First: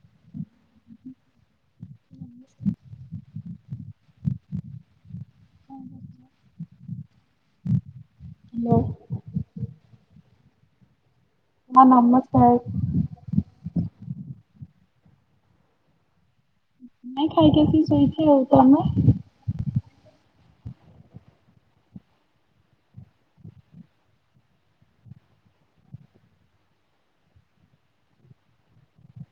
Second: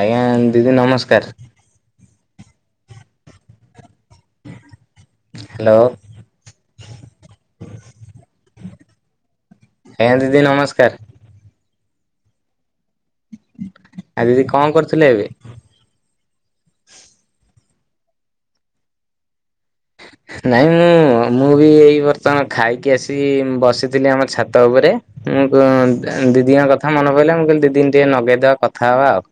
ଆଜ୍ଞା ଦିଦି ନମସ୍କାର। ହ୍ୟାଲୋ। ମୁଁ। ଏଁ ଦିଦି ନମସ୍କାର। ହଁ ନମସ୍କାର। ଆ ଦିଦି କଣ କରୁଥିଲେ ଏବେ? ନାଇଁ, ଖାଇକି ଖାଇକି ଶୋଇଚି ଆଉ। ଆମେ? ନାଇଁ ମୁଁ, ମୁଁ ବି ଏଇ ବର୍ତ୍ତମାନ ଖାଇକି ଆସି ବସିଥିଲି ଆମ ଛାତ ଉପରେ। ମୁଁ ଦିଦିଙ୍କ କଥା ମନେ ପଇଲା ମୁଁ କହିଲି ଦିଦିକି ଟିକେ ନଗେଇଦବା କଥା ହବା ଆଉ।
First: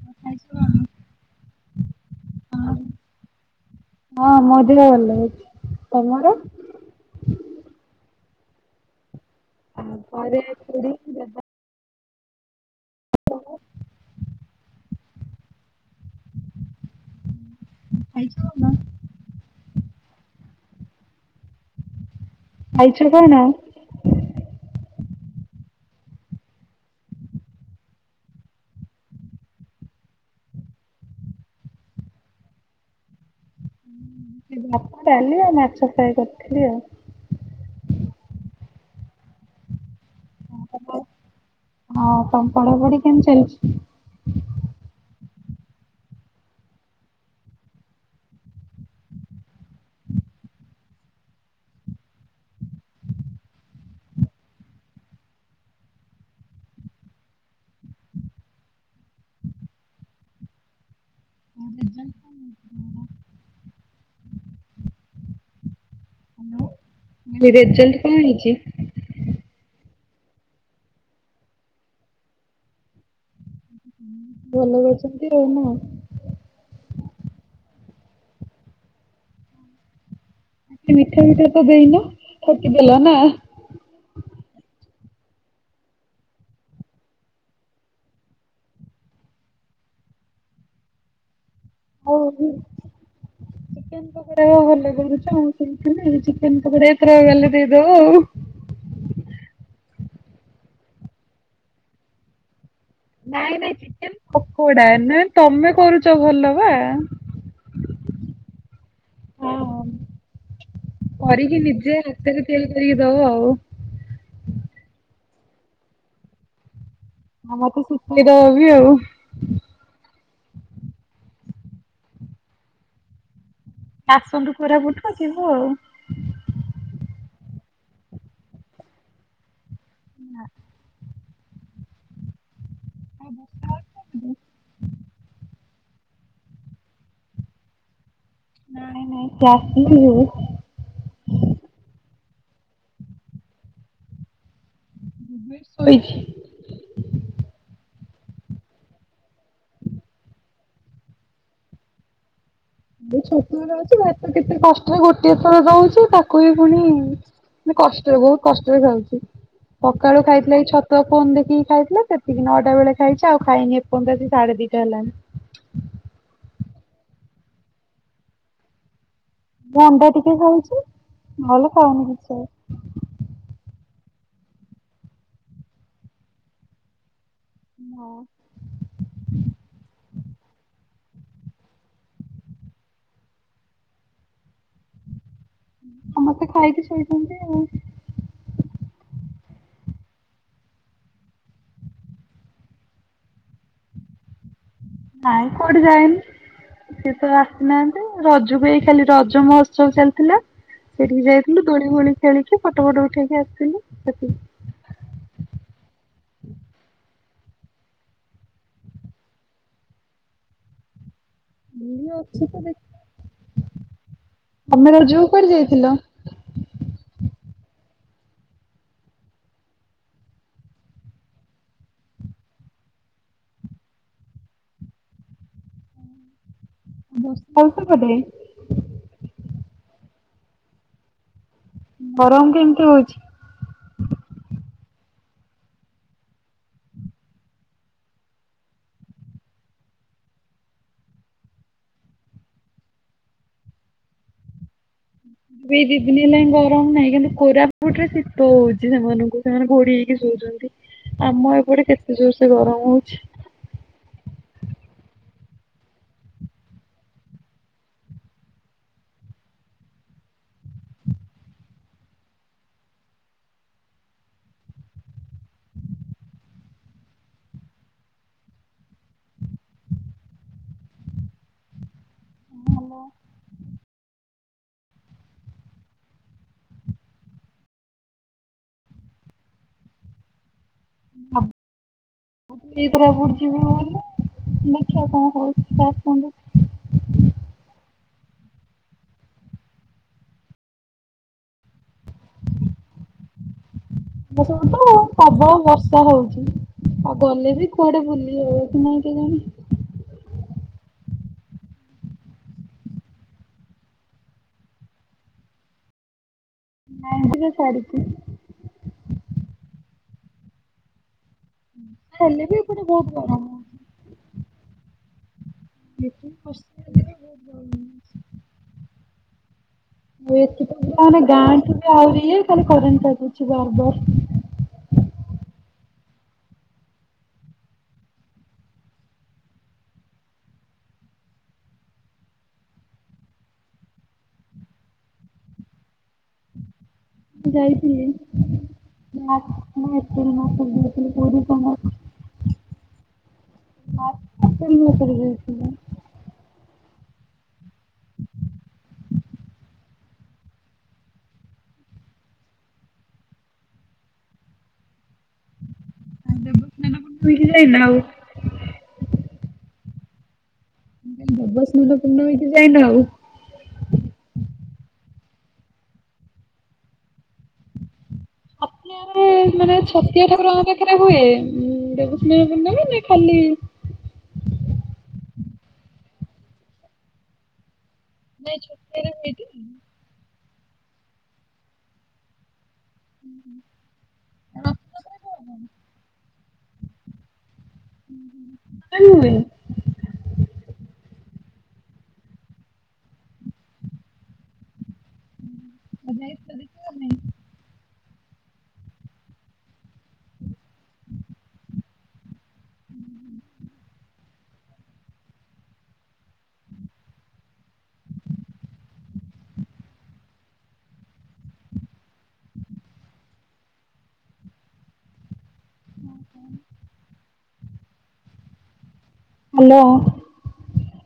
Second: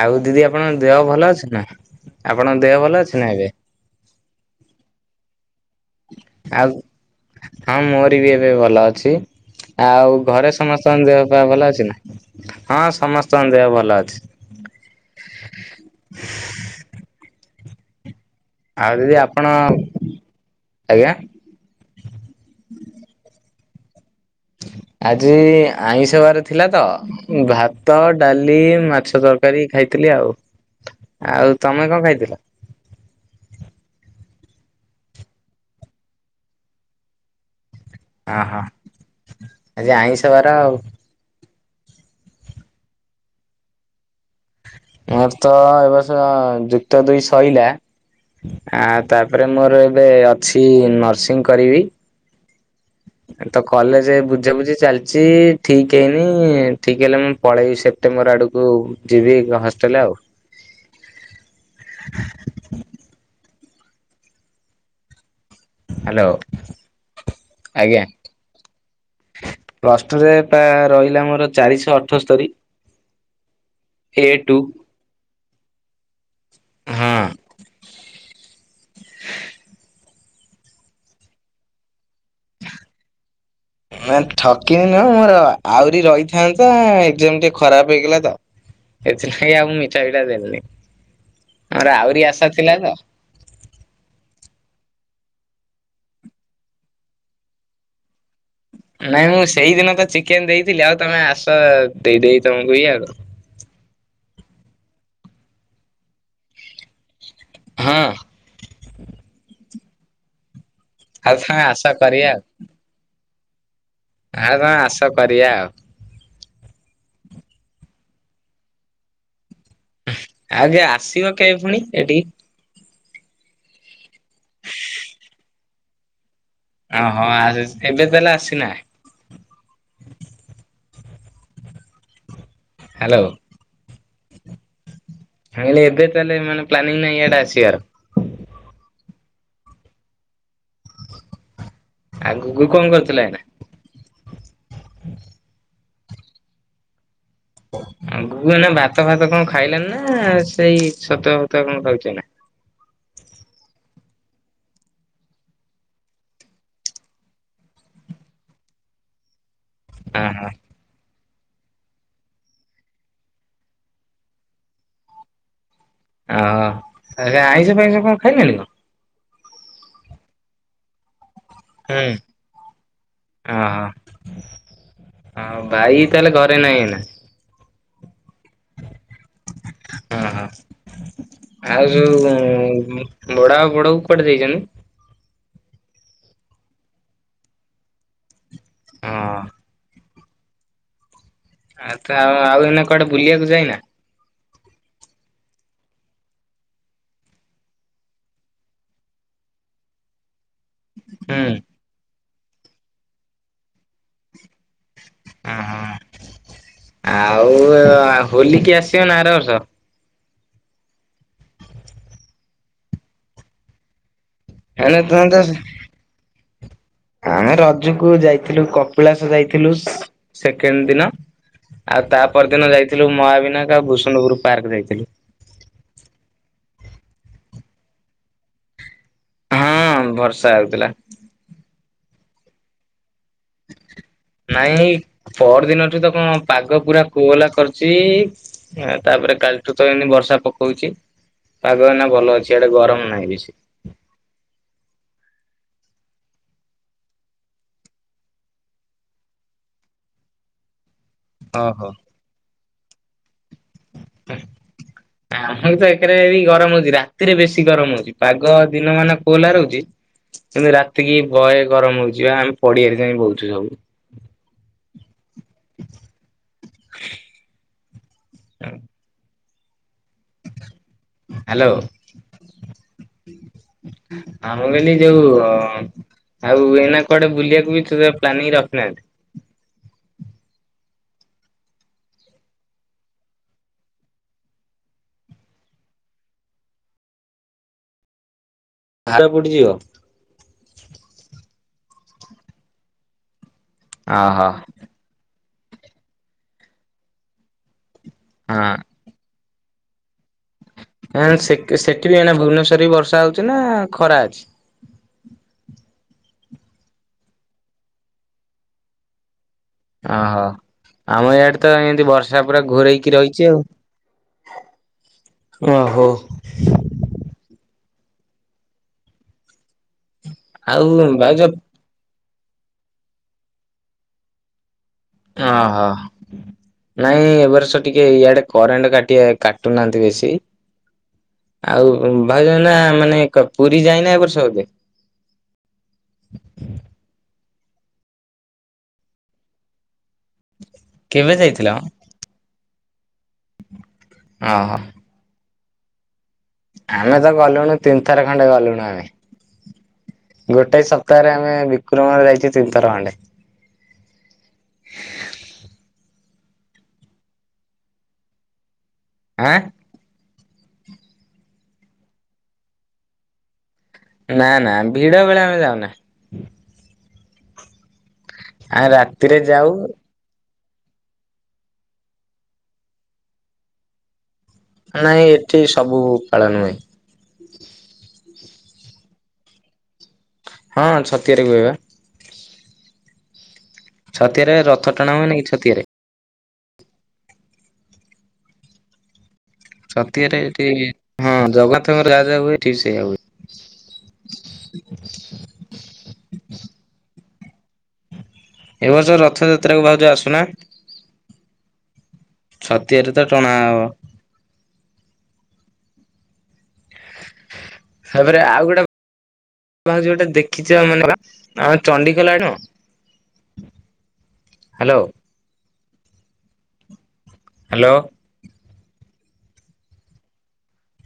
ଆଉ ଦିଦି ଆପଣଙ୍କ ଦେହ ଭଲ ଅଛି ନା ଆପଣଙ୍କ ଦେହ ଭଲ ଅଛି ନା ଏବେ। ହଁ, ମୋ ଦେହ ଭଲ ଅଛି। ତମର? ଆଉ, ହଁ ମୋର ବି ଏବେ ଭଲ ଅଛି। ଆଉ ଘରେ ଖୁଡି ସମସ୍ତଙ୍କ ଦେହ ଦାଦା ଫେହ ଭଲ ଅଛି ନା? ହଁ ସମସ୍ତଙ୍କ ଦେହ ଭଲ ଅଛି। [unintelligible] ଆଉ ଦିଦି ଆପଣ? ଆଜ୍ଞା। ଖାଇଚ କଣ? ଆଜି ଆଇଁଷ ବାର ଥିଲା ତ। ଭାତ, ଡାଲି, ମାଛ ତରକାରୀ ଖାଇଥିଲି ଆଉ। ଆଉ ତମେ କଣ ଖାଇଥିଲ? ଡାଲି ଆଉ ମାଛ ଫ୍ରାୟ କରିଥିଲି ଆଉ। ଅହ, ଆଜି ଆଇଁଷ ବାର ଆଉ। ହଁ, ତମ ପଢାପଢି କେମିତି ଚାଲିଚି? ମୋର ତ ଏବର୍ଷ ଯୁକ୍ତ ଦୁଇ ସଇଲା। ଆ ତାପରେ ମୋର ଏବେ ଅଛି ନର୍ସିଂ କରିବି। ତ କଲେଜ ବୁଝାବୁଝି ଚାଲିଚି, ଠିକ୍ ହେଇନି ଠିକ୍ ହେଲେ ମୁଁ ପଳେଇବି ସେପ୍ଟେମ୍ବର ଆଡ଼କୁ। ଯିବି ହଷ୍ଟେଲ ଆଉ। [unintelligible] ହ୍ୟାଲୋ। ରେଜଲ୍ଟ କଣ ହେଇଛି? ପ୍ଲସ୍ ଟୁରେ ପା ରହିଲା ମୋର ଚାରିଶହ ଅଠସ୍ତରୀ। ଏ ଟୁ ଭଲ କରିଛନ୍ତି ଆଉ ନୁହଁ। ହଁ ମିଠା ମିଠା ତ ଦେଇନ ଠକିଦଲ ନା। ନା ଠକିନି ନୁହଁ ମୋର ଆହୁରି ରହିଥାନ୍ତା ଏକ୍ଜାମ ଟିକେ ଖରାପ ହେଇଗଲା ତ। ସେଥିପାଇଗ ଆଉ ମୁ ମିଠା ବିଟା ଦେଲିନି। ଆମର ଆହୁରି ଆଶା ହଉ ଥିଲା ତ। ଚିକେନ ପକଡା ଭଲ କରୁଛ ମୁଁ ଶୁଣିଥିଲି ଚିକେନ ପକଡ଼ା ଏଥର ଗଲେ ଦେଇଦବ ଆଉ। ନାଇଁ ମୁଁ ସେଇଦିନ ତ ଚିକେନ ଦେଇଥିଲି ଆଉ ତମେ ଆସ ଦେଇଦେଇ ତମକୁ ଇ ଆ। ନାଇଁ ନାଇଁ ଚିକେ ପକୋଡା ନାଇ ତମେ କରୁଛ ଭଲ ବା। ହଁ ହଁ। ଆଉ କରିକି ତମେ ଆସ ନିଜେ କରିବା ଆଉ। ହାତରେ ତିଆରି କରିକି ଦବ ଆଉ। ଆଉ କଣ ଆସ କରିବା ଆଉ। ଆ ମତେ ଶଖେଇଦବବି ଆଉ। ଆଜ୍ଞା ଆସିବ କେହି ପୁଣି ଏଠି? ଆସନ୍ତୁ କୁରାପୁଟରୁ ଯିବୁ ଆଉ। ଓହୋ ଆ ଏବେ ତାହଲେ ଆସିନା। ନାଁ। ହ୍ୟାଲୋ। କାଇଁଲେ ଏବେ ତାହେଲେ ମାନେ ପ୍ଲାନିଂ ନାହିଁ ଇଆଡେ ଆସିବାର। ନଁ ନାଇଁ ଜାସ୍ତି ଯଉ। ଆଗକୁ କଣ କରୁଥିଲା ଏଇନା? ଏବେ ଶୋଇଛି। ଆଁଗକୁ ନା ଭାତ ଭାତ କଣ ଖାଇଲାନି ନା ସେଇ ଛ ଫତୁଆ କଣ ଖାଉଛ ନା? ସେଇ ଛତୁଆ ଦଉଛି ଭାତ କେତେ କଷ୍ଟ ରେ ଗୋଟିଏ ଥର ଦଉଛି ତାକୁ ବି ଫୁଣି କଷ୍ଟରେ ବହୁତ କଷ୍ଟରେ ଖାଉଛି ପକାଳୁ ଏଇନା? ଖାଇଥିଲା ଏ ଛତ ତ ଫୋନ ଦେଖିକି ଖାଇଥିଲା ସେତିକି ନଅଟା ବେଳେ ଖାଇଛି ଆଉ ଖାଇନି ଏପନ୍ତ୍ୟ ଆ ସାଢେ ଦିଟା ହେଲାଣି। ଓ ଆଜ୍ଞା ଆଇଁଷ ଫଇଁଷ କଣ ଖାଇନାଣି କ? ଅଣ୍ଡା ଟିକେ ଖାଉଛି ନହେଲେ ଖାଉନି କିଛି ଆଉ। ଅହୋ ଆଉ ଭାଇ ତାହେଲେ ଘରେ ନାହିଁନା। ହଉ। [inaudible] ହଁ ହଁ ଆଉ ଯୋଉ ଉଁ ବଡ ଆଉ ବଡ କୁଆଡେ ଦେଇଛନ୍ତି? ସମସ୍ତେ ଖାଇକି ଶୋଇଛନ୍ତି ଆଉ। ହଁ। ଆ ତ ଆଉ ଆଉ ଏନା କୁଆଡେ ବୁଲିବାକୁ ଯାଇନା। ନାଇଁ କୋଠ ଯାଇନ। ସେ ସବୁ ଆସିନାହାନ୍ତି ରଜକୁ ଏଇ ଖାଲି ରଜ ମହୋତ୍ସବ ଚାଲିଥିଲା ସେଠିକି ହୁଁ ଯାଇଥିଲୁ ଦୋଳି ମୋଳି ଖେଳିକି ଫଟୋ ଫଟ ଉଠେଇକି ଆସିଥିଲୁ ସେଠକି। ଓ ହଁ ଆଉ ଆ ହୋଲି କିି ଆସିବ ନା ଆର ବର୍ଷ? ହୋଲି ଅଛି ତ ଦେଖ। ତମେ ହେଲେ ତ ରଜକୁ ତ କୁଆଡେ [inaudible] ଆମେ ରଜକୁ ଯାଇଥିଲୁ କପିଳାସ ଯାଇଥିଲୁ ସେକେଣ୍ଡ ଦିନ। ଆଉ ତା ପରଦିନ ଯାଇଥିଲୁ ମହାବିନାୟ ଆଉ ଭୁସୁଣୁ ପୁର ପାର୍କ ଯାଇଥିଲୁ। ବର୍ଷା ହୋଉଚି ସେପଟେ? ହଁ ଭର୍ଷା ହେଉଥିଲା। ଗରମତ କେମିତି ହଉଚି। ନାଇଁ ପର ଦିନଠୁତ କଣ ପାଗ ପୁରା କୋହଲା କରିଚି ନାତାପରେ କାଲିଠୁତ ଏମତି ବର୍ଷା ପକଉଚି ପାଗଏଇନା ଭଲ ଅଛି ଇଆଡ଼େ ଗରମ ନାହିଁ ବେଶୀ ଏଇ ଦିଦିନି ହେଲା ଗରମ୍ ନାହିଁ କିନ୍ତୁ କୋରାପୁଟରେ ଶୀତ ହଉଚି ସେମାନଙ୍କୁ ସେମାନେ ଘୋଡ଼ି ହେଇକି ଶୋଉଚନ୍ତି। ଆମ ଏପଟେ ଓହୋ। କେତେ ଜୋରସେ ଗରମ୍ ହଉଚି। [unintelligible] ଆମରବିତ ଏକ୍ରେ ଗରମ ହଉଚି ରାତିରେ ବେଶୀ ଗରମ ହଉଚି ପାଗ ଦିନ ମାନ କୋହଲା ରହୁଚି କିନ୍ତୁ ରାତିକି ବହେ ଗରମ ହଉଚିବା ଆମେ ପଡ଼ିଆରେ ଯାଇ ବଉଚୁ ସବୁ। ହଁ। ହାଲୋ। [inaudible] ଆ ମୁଁ କହିଲି ଯୋଉ ଆଉ ଏନା କୁଆଡ଼େ ବୁଲିବାକୁ ଯବେସେ ପ୍ଲାନିଂ ରଖିନାହାନ୍ତି? [unintelligible] ଅଛି ଏଥର କୋରାପୁଟ ଯିବୁ ବୋଲି ଦେଖିଆ କଣ ହଉଚି ସେଆସନ୍ତୁ। [unintelligible] ଯିବ? ଏ ଓହୋ ସବୁତ ପ୍ରବଳ ବର୍ଷା ହଉଚି ଆଉ ଗଲେବି କୁଆଡ଼େ ବୁଲି ହବକି ନାଇଁ। କେଜାଣି। ଏଇନା ସେଠ୍ ସେଠିବି ଏଇନା ଭୁବନେଶ୍ୱରରେ ବି ବର୍ଷା ହଉଚିନା ଖରା ଅଛି? ନାଇଁ ଟିକେ ଛାଡ଼ିଚି। ଓହୋ ଆମ ଏଆଡ଼େତ ଏମିତି ବର୍ଷା ହେଲେ ବି ପୁରା ଘୋରେଇକି ରହିଚି ଆଉ। ଓହୋ। ଝିପ୍ ଝିପ୍ ବର୍ଷା ହେଉଥିଲେ ହୁଏ ଏଠିତ ଆଉ ଯାହା ଭାଉଜ ଗାଁଠୁ ଏଠି ଆହୁରି ଇଏ ଖାଲି କରେଣ୍ଟ କାଟୁଚି ବାରବାର। ଓହୋ। ନାଇଁ ଏବର୍ଷ ଟିକେ ଇଆଡ଼େ କରେଣ୍ଟ କରେଣ୍ଟେ କାଟି କାଟୁନାହାନ୍ତି ବେଶୀ। ଆଉ ଭାଉଜ ଏଇନା ମାନେ କ ପୁରୀ ଯାଇନା ଏବର୍ଷ ଏବେ? ଯାଇଥିଲି ଙ୍କ ଯାଇଥିଲି [unintelligible] ପୁରୀ, କେବେ ଯାଇଥିଲ? କୋଣାର୍କ [unintelligible] କରି ଓହୋ ରଥିଲି। ଆମେତ ଗଲୁଣୁ ତିନିଥର ଖଣ୍ଡେ ଗଲୁଣୁ ଆମେ। ଗୋଟେ ସପ୍ତାହରେ ଆମେ ବିକୁର ମୋର ଯାଇଚୁ ତିନିଥର ଖଣ୍ଡେ। ଆଉ ଦେବସ୍ନାନ ପୂର୍ଣ୍ଣିମାକୁ ପୁରୀ ଯାଇନ ଆଉ? ଆଁ ମୁଁ କହିଲି ଦେବସ୍ନାନ ପୂର୍ଣ୍ଣମୀରେ ଯାଇନା ଆଉ?। ନା ନା ଭିଡ଼ ବେଳେ ଆମେ ଯାଉନା। ଆମେ ହତାରେ ରାତିରେ ଯାଉ। ମାନେ ଛ ତୀୟ ଠାକୁର ଆମ ପାଖରେ ହୁଏ ଦେବସ୍ନାନ ପୂର୍ଣ୍ଣମୀ ନା ଖାଲି। ନାଇଁ ଏଠି ସବୁ ପାଳନ ହୁଏ। ନାଇଁ ଛୁଟି ରହୁନୀକି ହଁ ଛତିଆରେବି ହୁଏ ବା। [inaudible] ଛତିଆରେ ରଥ ଟଣା ହୁଏନିକି ଛତିଆରେ। ସେଟା ନୁହେଁ। ଛତିଆରେ ଏଠି ହଁ ଜଗନ୍ନାଥଙ୍କର ଯାହା ଯାହା ହୁଏ ଏଠି ବି ସେଇୟା ହୁଏ। [unintelligible] ତ ଯାଇପାରିବୁ ଆମେ। ଏ ବର୍ଷ ରଥଯାତ୍ରା କୁ ଭାଉଜ ଆସୁନା? ଛତିଆରେ ତ ଟଣା ଅବ। [inaudible] ତାପରେ ଆଉ ଗୋଟକୁ ଭାଉଜଟେ ଦେଖିଛ ମନେ ବା ଆମ ଚଣ୍ଡିଖୋଲ ଆଡ଼। ହ୍ୟାଲୋ। ହାଲୋ। ହାଲୋ।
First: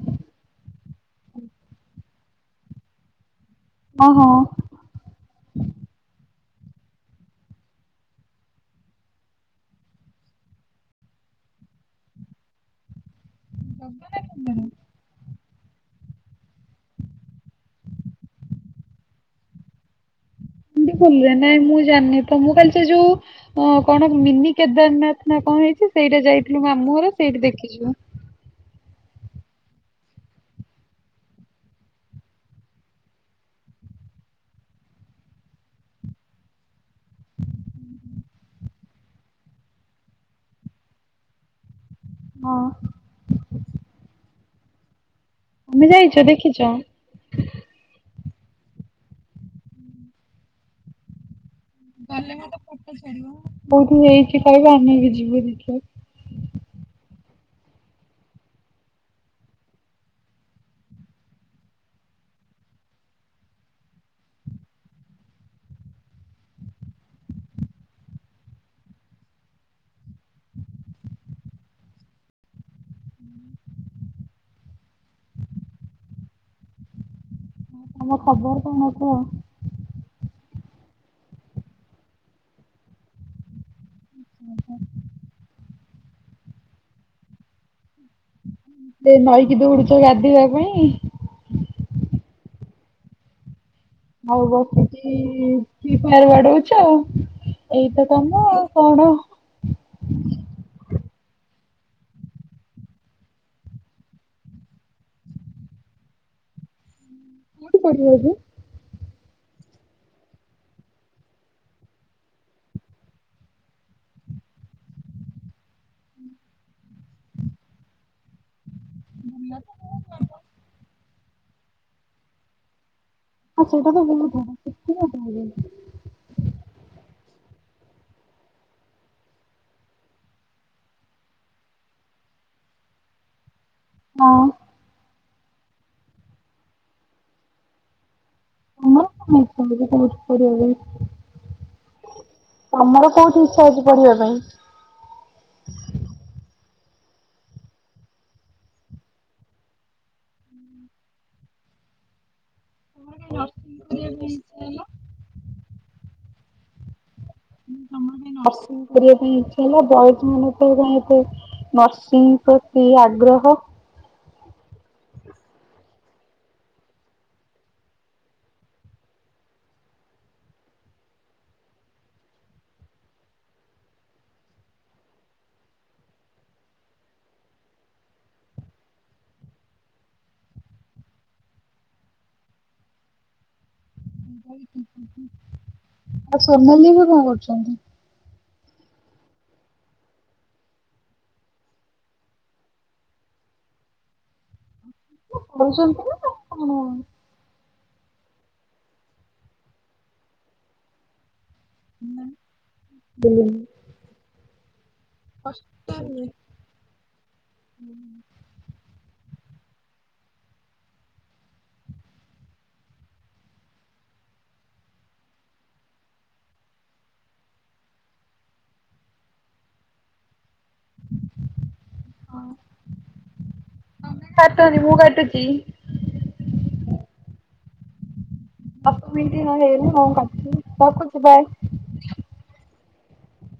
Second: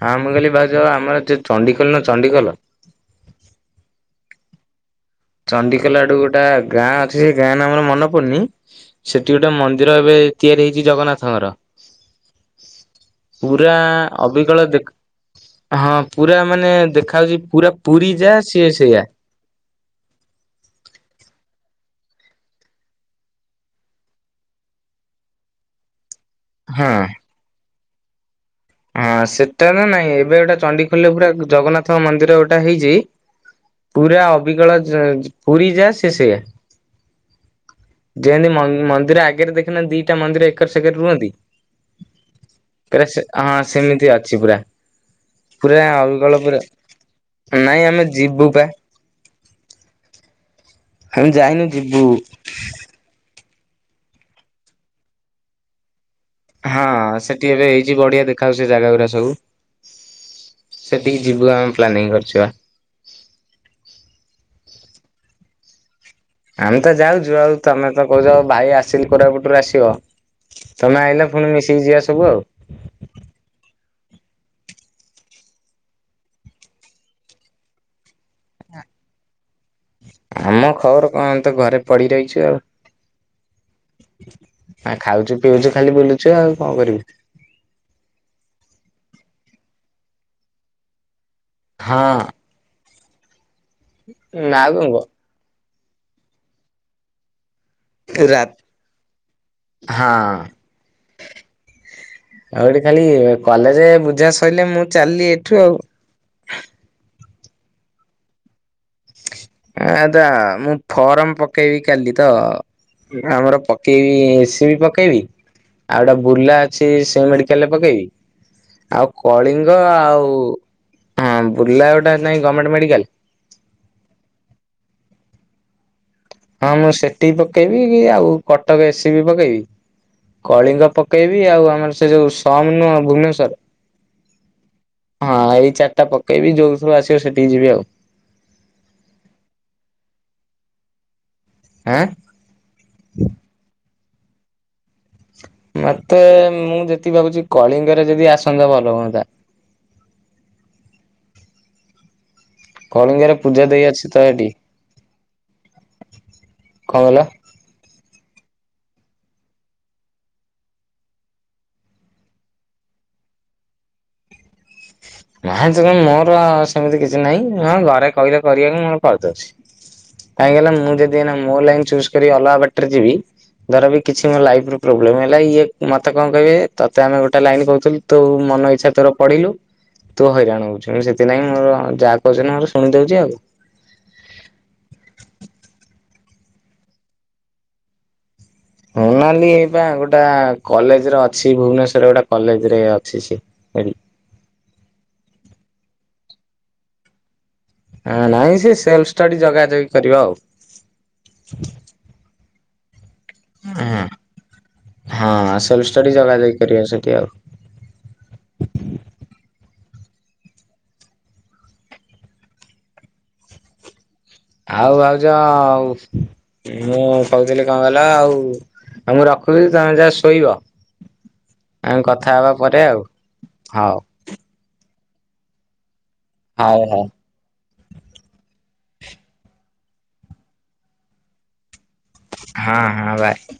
ହଁ ମୁଁ କହିଲି ଭାଉଜ ଆମର ଚ ଚଣ୍ଡିଖୋଲନ ଚଣ୍ଡିଖୋଲ। ହଁ ହଁ। ଚଣ୍ଡିକେଲ ଆଡ଼କୁ ଗୋଟା ଗାଁ ଅଛି ଗାଁ ନାଁ ମୋର ମନପଡ଼ୁନି। ସେଠି ଗୋଟେ ମନ୍ଦିର ଏବେ ତିଆରି ହେଇଛି ଜଗନ୍ନାଥଙ୍କର। [inaudible] ପୁରା ଅବିକଳ ଜଗନ୍ନାଥଙ୍କର? ଦେଖ୍ ହଁ ପୁରା ମାନେ ଦେଖା ଯାଉଛି ପୁରା ପୁରୀ ଯା ସିଏ ସେଇଆ। ଦି ଖୋଲରେ ନାଇଁ ମୁଁ ଜାନି ତ ମୁଁ କାଲି ସେ ଯୋଉ ହଁ କଣ ମିନି କେଦାରନାର୍ଥ ନାଁ କଣ ହେଇଛି ସେଇଟା ଯାଇଥିଲୁ ହଁ ମାମୁଁ ଘର ସେଇଠି ଦେଖିଛୁ। ହଁ ସେଟାର ନାଇଁ ଏବେ ଗୋଟା ଚଣ୍ଡିଖୋଲରେ ପୁରା ଜଗନ୍ନାଥ ମନ୍ଦିର ଗୋଟା ହେଇଛି। ପୁରା ଅବିକଳ ଜ ଜି ପୁରୀ ଯା ସେ ସେଇଆ। ଯେମ୍ତି ମ ମନ୍ଦିର ଆଗେରେ ଦେଖିନା ଦିଟା ମନ୍ଦିର ଏଖର ସେକରେ ରୁହନ୍ତି। ହଁ। କାରେ ସେ ହଁ ସେମିତି ଅଛି ପୁରା। ତମେ ପୁରା ଯାଇଛ ଅଲ୍ଗଲ ଦେଖିଛ ପୁରା। ହୁଁ ନାଇଁ ଆମେ ଯିବୁ ପା। ହେମ୍ ଯାଇନୁ ଯିବୁ ଗଲେ ମତେ ଫଟ ଛାଡ଼ିବ। ବହୁକୁ ଏଇଠି ପଳେଇବ ଆମେ ବି ଯିବୁ ଦେଖିବାକୁ। ହଁ ସେଠି ଏବେ ହେଇଛି ବଢ଼ିଆ ଦେଖାଯାଉଛି ସେ ଜାଗାଗୁଡ଼ା ସବୁ। ସେଟିକି ଯିବୁ ଆମେ ପ୍ଲାନିଂ କରିଛୁ ବା। ଆମେ ତ ଯାଉଛୁ ଆଉ ତମେ ତ କହୁଛ ଭାଇ ଆସିନି କୋରାପୁଟୁରୁ ଆସିବ। ତମେ ଆଇଲ ଫୁଣି ମିଶିକି ଯିବା ସବୁ ଆଉ। ହଁ ତମ ଖବର କଣ କୁଅ? ଆମ ଖବର କଣ ତ ଘରେ ପଡ଼ି ରହିଛୁ ଆଉ। [inaudible] ଆ ଖାଉଛୁ ପିଉଛୁ ଖାଲି ବୁଲୁଛୁ ଆଉ କଣ କରିବୁ। ଦେ ନଈକି ଦୌଡୁଛ ଗାଧେଇବା ପାଇଁ? ହଁ। ହଉ ନା ଆଉ କଣ କହ? ବସିକି ଫ୍ରି ଫାଇଆର ବାଡ଼ଉଛ। ଏଇତ ରା କାମ ଆଉ କଣ। ହଁ। ଆଉରି ଖାଲି କଲେଜେ ବୁଝା ସଇଲେ ମୁଁ ଚାଲ୍ଲିି ଏଠୁ ଆଉ। ସେଠି କରିବ ଯେ। ଆଁ ଦା ମୁଁ ଫରର୍ମ ପକେଇବି କାଲି ତ। [unintelligible] ଆମର ପକେଇବି ଏସି ବି ପକେଇବି। ଆଉ ଗୋଟା ବୁର୍ଲା ଅଛି ସେ ମେଡ଼ିକାଲରେ ପକେଇବି। ଆଉ କଳିଙ୍ଗ ଆଉ ହଁ ବୁର୍ଲା ଗୋଟା ନାଇଁ ଗମେଣ୍ଟ ମେଡ଼ିକାଲ। ହଁ ସେଇଟା ତ [unintelligible] ବି ବହୁତ ଭଲ ହବ ହେଲେ ଭ ହଁ, ମୁଁ ସେଠି ପକେଇବି କି ଆଉ କଟକ ଏସିି ବି ପକେଇବି। କଳିଙ୍ଗ ପକେଇବି। ଆଉ ଆମର ସେ ଯୋଉ ସମ ନୁହଁ ଭୁବନେଶ୍ଵର ହଁ। ହଁ, ଏଇ ଚାରିଟା ପକେଇବି। ଯୋଉଥୁରୁୁ ଆସିବ ସେଠିକି ଯିବି ଆଉ। ତମର କଣ ଇଚ୍ଛା ଅଛି, ପଢ଼ିବା ପାଇଁ? ଆଁ? ତମର କୋଉଠି ଇଚ୍ଛା ଅଛି ପଢିବା ପାଇଁ? ମତେ, ମୁଁ ଯେତିକି ଭାବୁଚି, କଳିଙ୍ଗରେ ଯଦି ଆସନ୍ତା ଭଲ ହୁଅନ୍ତା। କଳିଙ୍ଗରେ ପୂଜା ଦେଇ ଅଛି ତ ହେଇଠି। କଣ କହିଲ? ହଁ, ମାନେ ତମର କଣ ପାଇଁ ନର୍ସିଂ କରିବା ପାଇଁ ଇଚ୍ଛା ହେଲା? ବଏଜ ମାନେ ଏତେ ପାଇଁ ଏତେ ନର୍ସିଂ ପ୍ରତି ଆଗ୍ରହ ପ୍ଲାନସ ମୋର ସେମିତି କିଛି ନାହିଁ। ଘରେ କହିଲେ କରିବାକୁ, ମୁ କରିଦଉଛି। କାହିଁକି ନା ମୁଁ ଯଦି ମୋ ଲାଇନ ଚୁଜ କରି ଅଲଗା ବାଟରେ ଯିବି ଧର ବି କିଛି ମୋ ଲାଇଫ ର ପ୍ରୋବ୍ଲେମ ହେଲା, ଇଏ ମତେ କଣ କହିବେ? ତତେ ଆମେ ଗୋଟେ ଲାଇନ କହୁଥିଲୁ ତୁ ମନ ଇଚ୍ଛା ତୋର ପଢିଲୁ ତୁ ହଇରାଣ ହଉଛୁ। ସେଥିଲାଗି ମୋର ଯାହା କହୁଛନ୍ତି, ମୋର ଶୁଣି ଦଉଛି ଆଉ। ବାଇକି କି କି [unintelligible] ଆଉ ସୋନାଲି ଏବେ କଣ କରୁଚନ୍ତି? ସୋନାଲି ଏଇ ପା ଗୋଟା କଲେଜରେ ଅଛି। ଭୁବନେଶ୍ଵରରେ ଗୋଟେ କଲେଜରେ ଅଛି ସେ। ହେଇଠି କରଛନ୍ତି, ନା କଣ ହ ନାଇଁ, ସେ ସେଲ୍ଫ ଷ୍ଟାଡି ଯଗାଯଗି କରିବ ଆଉ। ହ ହଁ ସେଲ୍ଫ କଷ୍ଟ ଷ୍ଟଡି ଜଗା [unintelligible] ଜଗି କରିବ ସେଠି ଆଉ। ଆଉ ଆଉଚ ଆଉ। ମୁଁ କହୁଥିଲି କଣ କହିଲ ଆଉ? ଆଉ ମୁଁ ରଖୁଚି ତମେ ଯାଅ ଶୋଇବ। ହ ଆମେ କଥା ହବା ପରେ ଆଉ। ହଉ। କାଟନି, ମୁଁ କାଟୁଚି। ହଉ, ହଉ। ଆ ମିତି ନା ହେଲେ ହଁ କଛିି ରଖୁଛି ବାାଇ [unintelligible] ହଁ, ହଁ, ବାଏ।